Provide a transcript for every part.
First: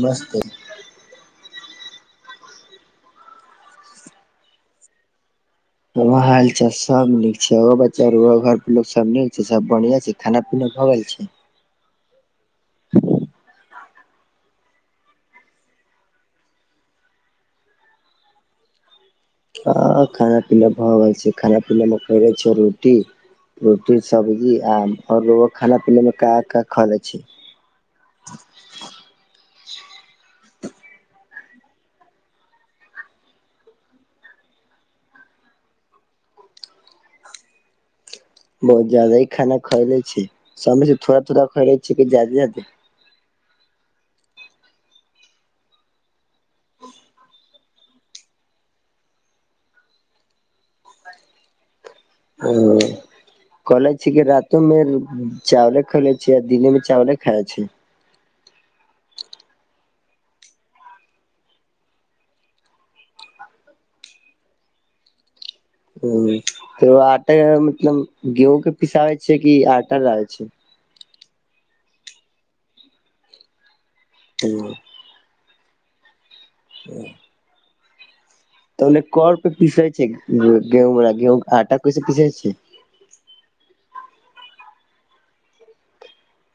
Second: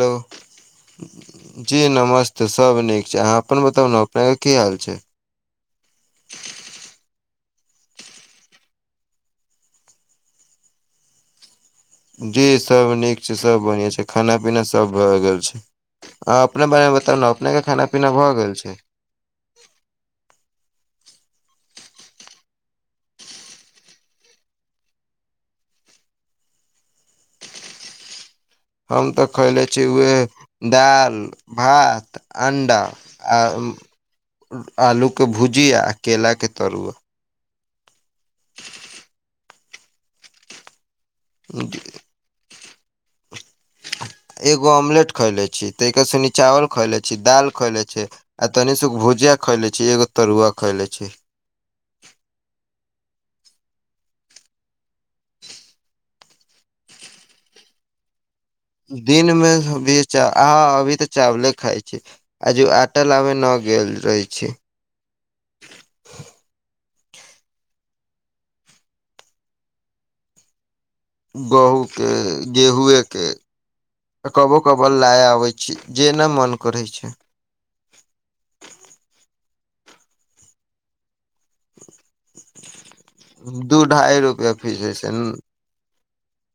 नमस्ते जी नमस्ते सब नीक छै अहाँ अपन बताउ ने अपने के की हाल छै हालचाल सब नीक छै ए बच्चा घर परोग सब नीक छै सब बढ़िया छै खाना पीना भगेल छै जी सब नीक छै सब बढ़िआँ छै खाना पीना सब भए गेल छै अहाँ अपने बारेमे बताउ ने अपनेके खाना पीना भऽ गेल छै हँ खाना पीना भऽ गेल छै खाना पीना मे करे छै रोटी रोटी सब्जी आम ओर रुउआ खाना पीनामे का का खा लै छै [inaudible] हम तऽ खयले छी उहे दालि भात अण्डा आ आलूके भुजिया आ केलाके तरुआ बहुत जदा ही खाना खाले छै समय थोड़ा थोड़ा खैले छिय कि जादे जादे एगो ऑमलेट खेले छी ताऽ सुनि चावल खोएले छी दाल खोएले छी आ तनिसगो भुजिया खाय ले छै एगो तरुआ खा ले छै ह [unintelligible] कहले छी कि रातो मे चावले खेले छी आ दिने में चावले खाइ छै दिन मे भी अह अभी तऽ चावले खाइ छी आ जे ओ टल लबे न गेल रहे छै ह त आटा मतलब गेहूं के पिसाबै छै कि आटा लाबै छै गहूँ के गेहूए के कबो ओ, कबो ला आबै छी जे नहि मन करै छै तऽ ओने कर पे पीसे छै गेहूँ गेहूँ आटा कोइस पीसै छै दू ढाइ रुपआ फीस ह छै ने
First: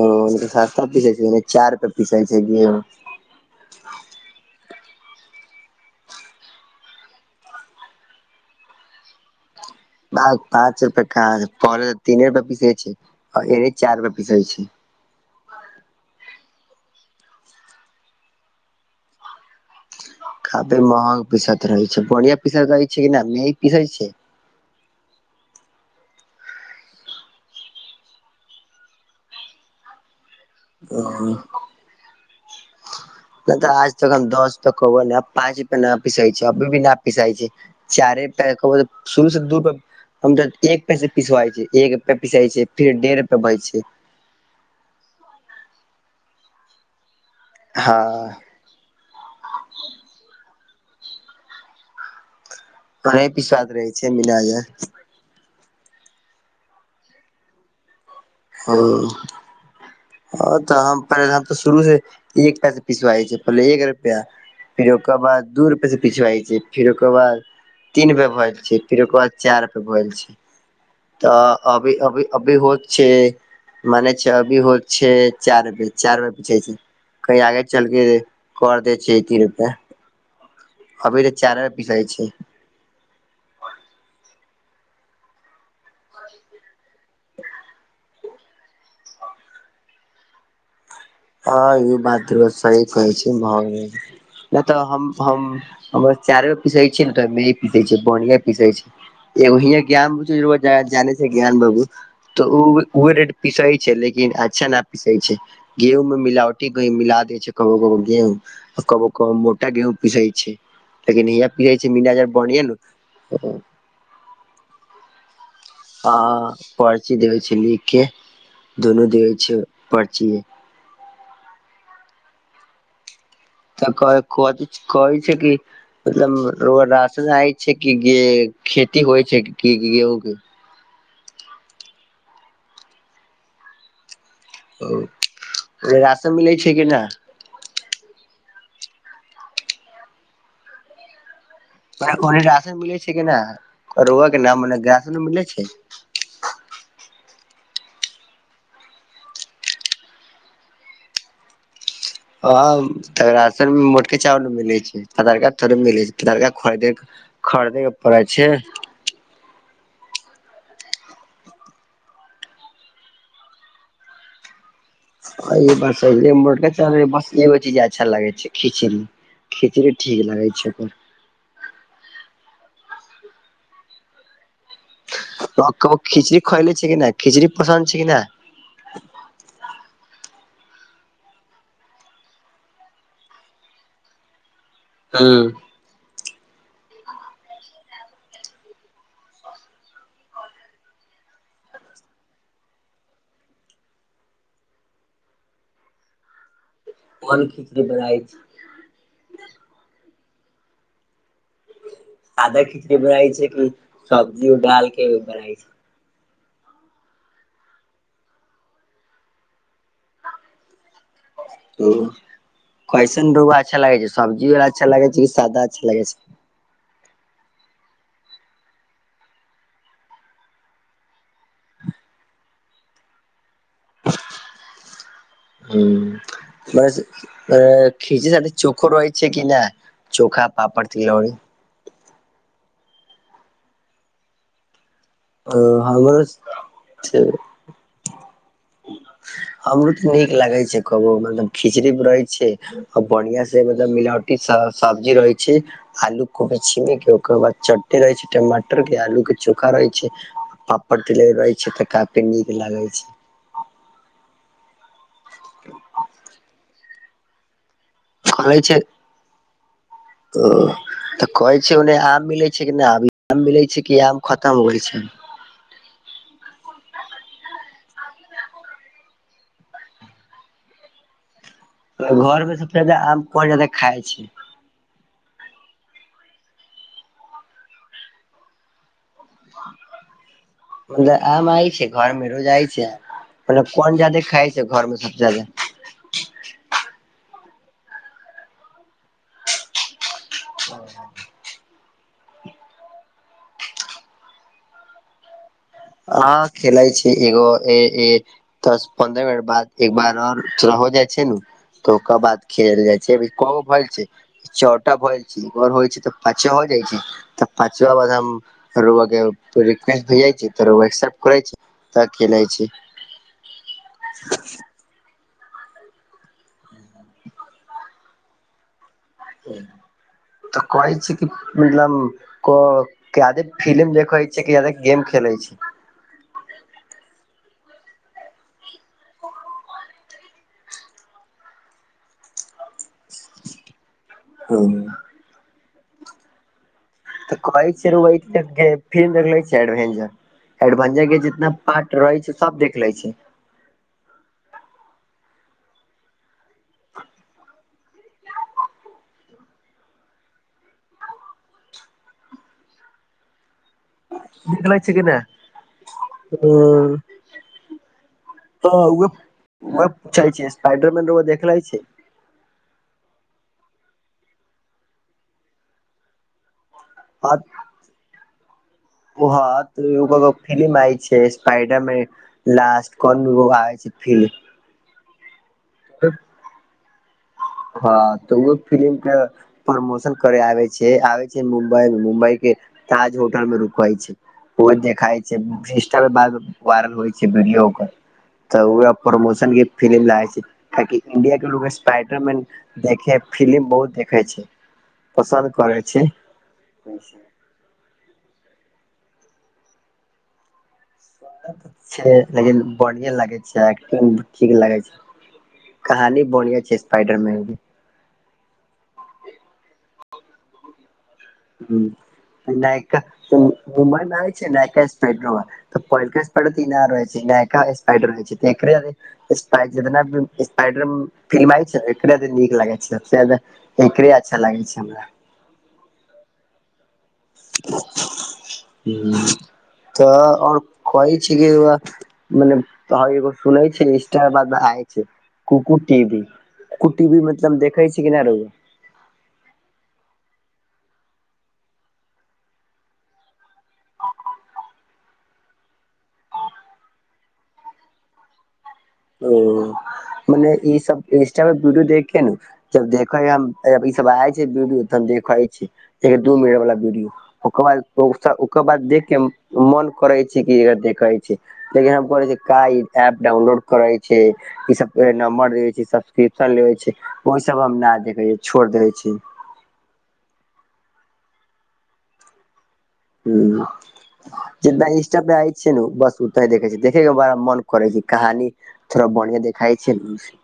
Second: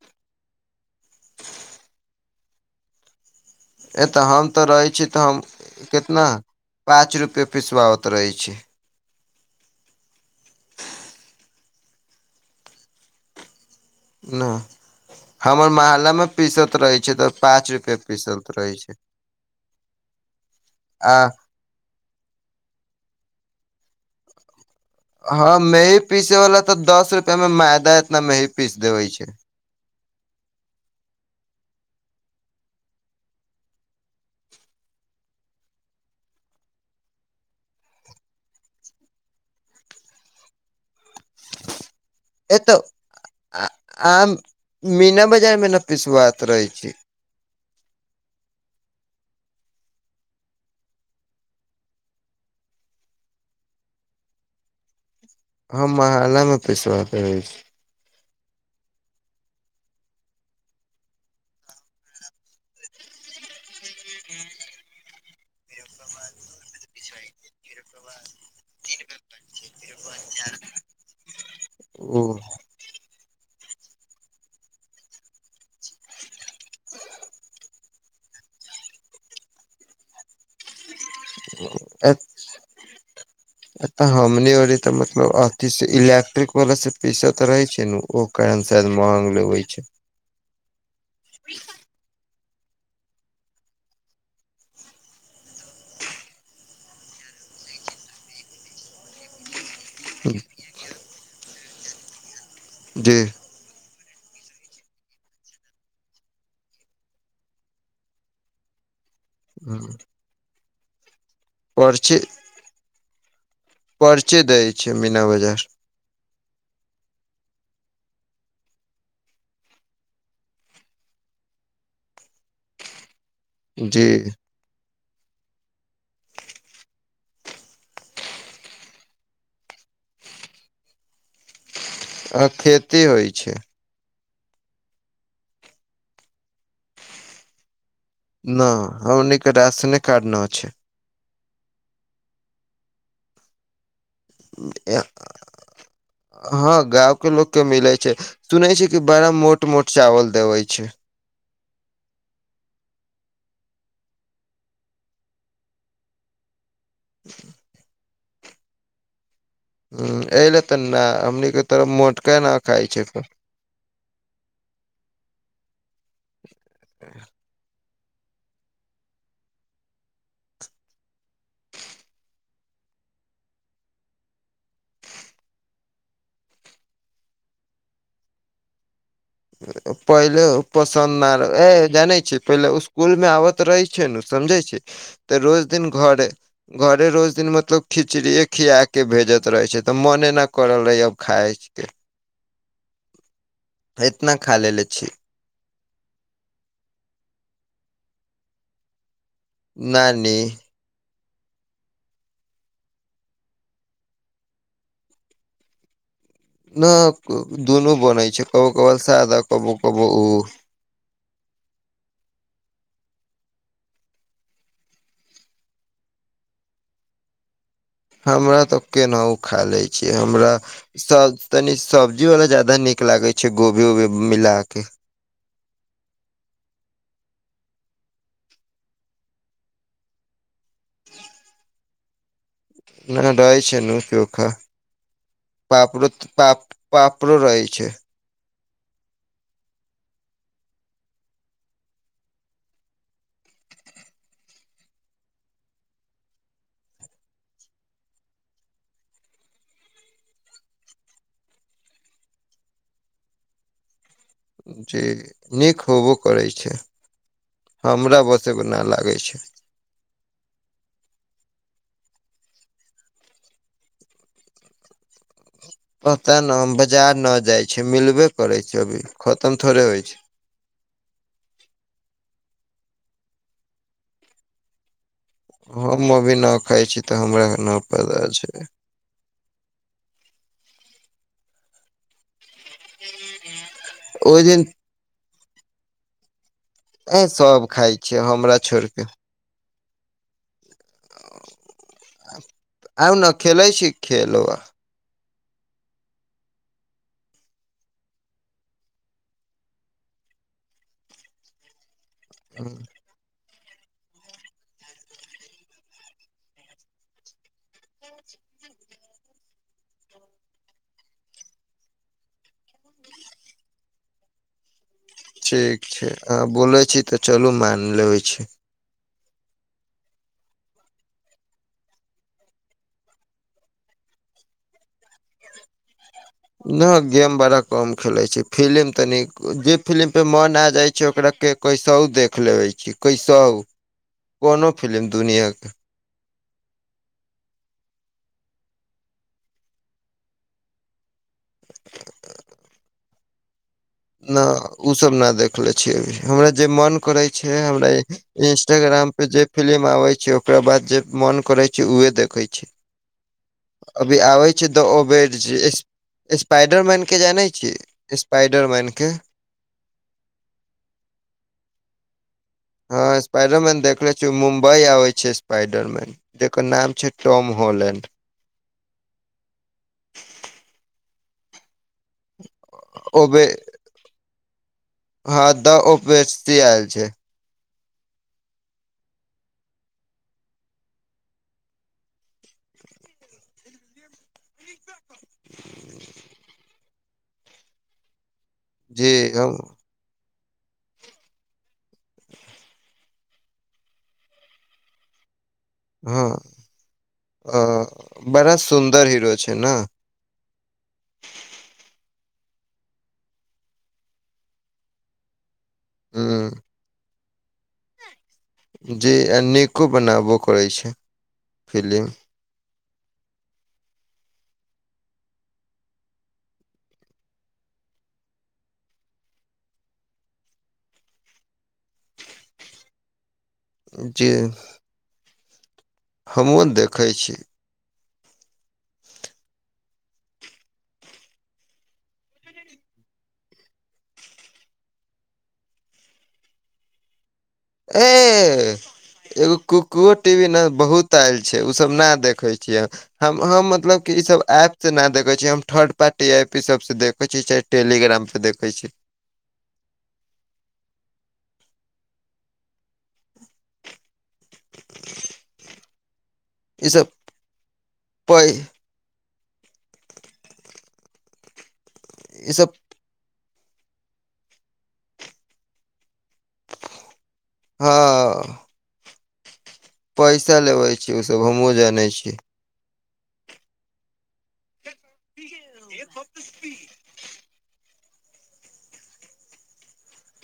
ओ सास्ता पीसाय छै चार पे पीसाय छै ग ए तऽ हम तऽ रहै छी तऽ हम कितना पाँच रुपे पिसबाबत रहै छै पाँच रुप काज प तीने रुप पीसे छै एे चार रुप पीसै न छै हमर मोहल्लामे पीसल रहै छै तऽ पाँच रुप पीसत रहै छै काफी आ महग पीसैत रहै छै बढ़िया पीसैत रहै छै कि नहि मेी पीसैत छै हँ मेंही पीसे वाल तऽ दस रुपआ मे मैदा एतना मेही पीस देवे छै हॅं [inaudible] नहि तऽ आज तक हम दस तक कहबै ल पाँच रुपे नहि पीसै छै अभी भी नहि पीस छै चारे पै क शुरू से दूर हम त एक प पिसवाय छै एक रुप पिसा ए छै तऽ फर डेढ़ रुपआ भय आ जाय छै आम मीना बजारमे नह पिसबाकैत रहै छी हँ पिस्वाद रहै छै मिन जा हम महाला मे पसबाक रह अछि ह हँ तऽ हम पहि हम तऽ शुरू से एक पैसे पिसबाइ छै पहिले एक रुपैआ फिर ओकर बाद दू रुप स पिछाइ छै फिर ओकर बाद तीन प भल छै फेर ओकर बाद चार प भल छै तऽ अभी ओ अभी अभी होत छै मने छै अभी हो छै चारी चार मे पूछै छै की आगे चलके कर देै छै रुपे अभी त चारे पिसाइ छै तऽ हमनी आरे त मतलब अथी से इलेक्ट्रिक वला से पीस त रहे छै ने ओ कारण से महंग लेबे छै हँ ई बात सही कहै छै भऽ गेल नहि तऽ हम हम हम चार गो पीसे छी ने तऽ मे पीसे छ बढ़िया पीसे छै एग अ ज्ञान ब जाने छै ज्ञान बाबू तऽ ओ उह जी रेट पिसै छै लेकिन अच्छा न पिसै छै गेहूं मिलावटी मिला देय छै कभो को गेहूं कबो को मोटा गेहूं पिसै छै लेकिन ह पि छै परचे माजर बनिय ने परचे दै छै मीना बाजार आ पर्ची देवे छै लिख के दुनू देवे छै पर्ची तऽ जी आ कहै छै कि मतलब राशन आय छै कि गे खेती होइ छै गेहू आ खेती होइ छै ओ ओ राशन मिलै छै कि नइ न हमर नीक राशन कारड न छै राशन मिलै छै केना के नाम मने टाशनो मिलै छै हँ गांव के लोक के मिले छै सुनै छै कि बड़ा मोट मोट चावल देवे छै हँ त राशन मे मोटके चाावल मिले छै आधार कार्ड थोड़े मिले छै लड़का खरीद के खरीदे के पड़ै छै ह एहि ले तऽ नहि हमनीके तरफ मोटका न खाय छै ह ई बस ब ब जा अच्छा लागे छै खिचड़ी खिचड़ी ठीक लागे छै ओकर त कबो खिचड़ी खइले छै कि न खिचड़ी पसन्द छै कि नहि पहिले पसन्द आ ए जानै छी पहिले स्कुल मे आबत रहे छै ने समझै छै तऽ हूँ रोज दिन घर घरे रोज दिन मतलब खिचड़िए खिया कऽ भेजैत रहैत छै तऽ मोने नहि करल रहै आब खाइतके इतना खा लेलेे छी अन खिची देड़ छै नानी आदा खिचड़ी बनाय छै कि सब्जी उ डाल के बनाय छै न दुनू बनै छै कबो कबो सादा कबो कबो उ ह कैसन रोब अच्छा लागै छै सब्जी वला अच्छा लगे छै कि सादा अच्छा लगे छै हमरा तऽ केनाउ खा लै छी हमरा सब तनी सब्जी वाला ज्यादा नीक लागे छै गोभी वोभी मिला के ह म खीचड़ी साथे चोखो रहै छै कि नहि चोखा पापड़ तिलौरी रहै छै नू चोखा ओ हमरो पाप पापरो रहै छै हमरो तऽ नीक लागे छै कबो मतलब खिचड़ी मे रहै छै बढ़िआ से मतलब मिलावटी सब्जी रहै छै आलू कोभी छिमी के ओकर बाद चट्टी रहै छै टमाटर के आलू के चोखा रहै छै पापड़ तिलौरी रहै छै तऽ काफी नीक लागे छै जी नीक होबो करैत छै हमरा बस कहै एगो छै नहि लागै छै ओ तऽ कहै छै ओन्ने आम मिलै छै कि नहि अभी आम मिलै छै कि आम खत्म होय छै पत्ता न हम बाजार न जाय छी मिलबे करे छै अभी खत्म थोड़े होय छै घर में सबसे जादा आम कोन जादा खाय छी हम अभी न खाय छी तऽ हमरा न पता छै बलेआम आय छै घर मे रोजा आइ छै मतलब कोन जादे ओहि खाइ दिन छै घर में सबस जादा अए सब खाय छियै हमरा छोड़िक ह आउ ने खेलै छी खेल आ खेलै छी एगो दस पन्द्रह मिनट बाद एक बार आओर हो जाय छै ने तऽ ओकर बाद खेल जाय छै अभी क भल छै छओ टा भल छै होइ छै तऽ पाँचे हो जाय छै तऽ पांचवा बाद हम र‌उआ रिक्वेस हो जाय छै त र‌उआ एक्सेप्ट करै छी तऽ खेलै छी ठीक छै अ बोले छी तऽ चलू मान लेबे छी तऽ कहै छी की मतलब को कदे फिलिम देखैत छी गेम खेलैत छी नहि गेम बड़ा कम खेलैत छै फिलिम तनी जे फिलिमपर मोन आ जाइत छै ओकरा के कैसाउ देख लेबै छी कैसाउ कोनो हम्म, फिलिम दुनियाके तऽ क चर फिल्म देखलें छियै एडबेंजर ना पाट रहै छै सब देख लै छै ना ओ सब न देखले छियै अभी हमरा जे मन करै छै हमरा य इंस्टाग्राम पे जे फिल्म आबे छै ओकरा बाद जे मन करे छै उहे देखो छै अभी आबै छै देखले द छी कि ओ नहि बेर स्पाइडर ह मैन के जाने छियै स्पाइडर मैैन के व पूछ छै स्पाइडरमन र‌उआ देखलै छियै हँ स्पाइडर मैन देखले छ मुम्बई आबे छै स्पाइडर मैन जकर नाम छै टॉम होलैंड ओ ह त ओकर एगो फिल्म आय छै स्पाइडर मैन लास्ट कोन ओबे एगो आय छै फिल्म हँ त ओ बेस्टी आयल छै हँ तऽ ओहो फिल्म के प्रमोशन करे आबे छै आबै छै मुम्बई मे मुम्बई के ताज होटल मे रुकै छै ओहे देखाइ छै इंस्टाग्राम पर वायरल होय छै वीडियो ओकर तऽ ओहे जी प्रमोशन हम के फिल्म ला आए छै कियाकि इंडिया के लोग स्पाइ रमैन देखै फिलिम बहुत देखे छै पसन्द करै छै हँ अ बड़ा सुन्दर हीरो छै न छै लेकिन बढ़िया लागै छै एक्टिंग ठीक लागै छै कहानी ह बढ़िया छै स्पाइडर मैन मे जी आ नीको बनैबो करैत छै फिलिम नायका हक हुमान आय छै नक्पेड्रो तऽ पहिलका स्पइड त इ नहि रहै छै इ नहि एका स्पइड रहै छै तऽ एक स्पाड जितना भी स्पाइडर फिल्म आइ छै एखने त नीक लागै छै सबस ज्यादा एकरे अच्छा लागै छै हमरा हमहूँ देखै छी तऽ और कहै छी कि ओ मने त एगो सुनै छै इंस्टा बाद मे आइ छै कुकु टीवी कु टीवी मतलब देख ऐ एगो कुकुओ टीवी ने बहुत आयल छै ओ सब न देखे छियै हम हम मतलब कि ई सब ऐप से ना देखै छियै हम थर्ड पार्टी ऐप ई सब से देखे छियै टेलीग्राम पे देखै छी ओ मने ई सब इंस्टा प वीडियो देख के नु जब देखै हम ई सब आ छै विडियो त हम देखइ छी एक दू मिन वाला ई सब वीडियो ओकर बाद पै ओकर बाद देख के हम मन करै छै कि एकरा देखै छी लेकिन हम करैछी का ई ऐप डाउनलोड करै छी ई सब पे नंबर देवै छै सब्सक्रिप्शन लेेबै छै ओहि से अब हम ना देखै छी हँ छोड़ देै छी पैसा लेबै छै ओसभ हमहुँ जानै छी हं जितना इंस्टा पे आय छे नु बस ओतना ही देखै छी देखेके बड़ा मन करै छै कहानी थोड़ा बढ़िआँ देखाइ छै नु से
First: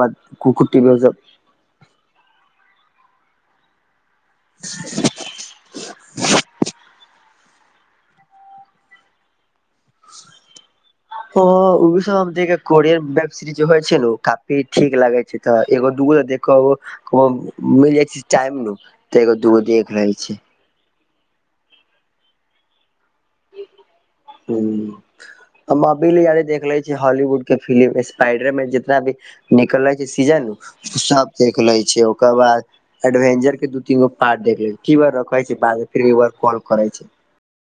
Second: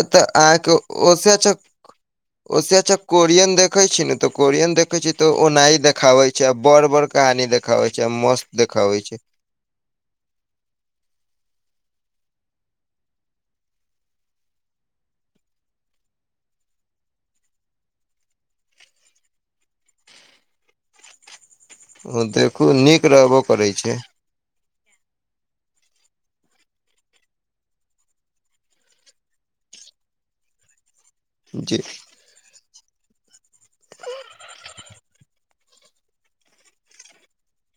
ए तऽ अहाँके ओ से अच्छा ओ से अच्छा कोरियन देखै छी नु त कोरियन देखे छी त ओनाही देखाबे छै आ बड़ बड़ कहानी देख खाबै छै आ मस्त देखाबै छै [inaudible] हं ओहो सब हम देखै कोरियन वेब सीरिज जे होइ छै न काफी ठीक लागै छै तऽ एगो दूगो देख कबो कबो मिल जाइ छै टाइम नु तऽ एगो दूगो देख लै छी हं देखू नीक रहबो करै छै हू हम अभी ले हाले देख लै छियै हॉलीवुड के फिलिम स्पाइडर मैन जितना भी निकलै छै सीजन नु से सब देख लै जी छी ओ ओकर बाद एडवेंजर के दू तीन गो पार्ट देख लै ठीक बा रखै छी बाद में फिर एक बार कॉल करै छी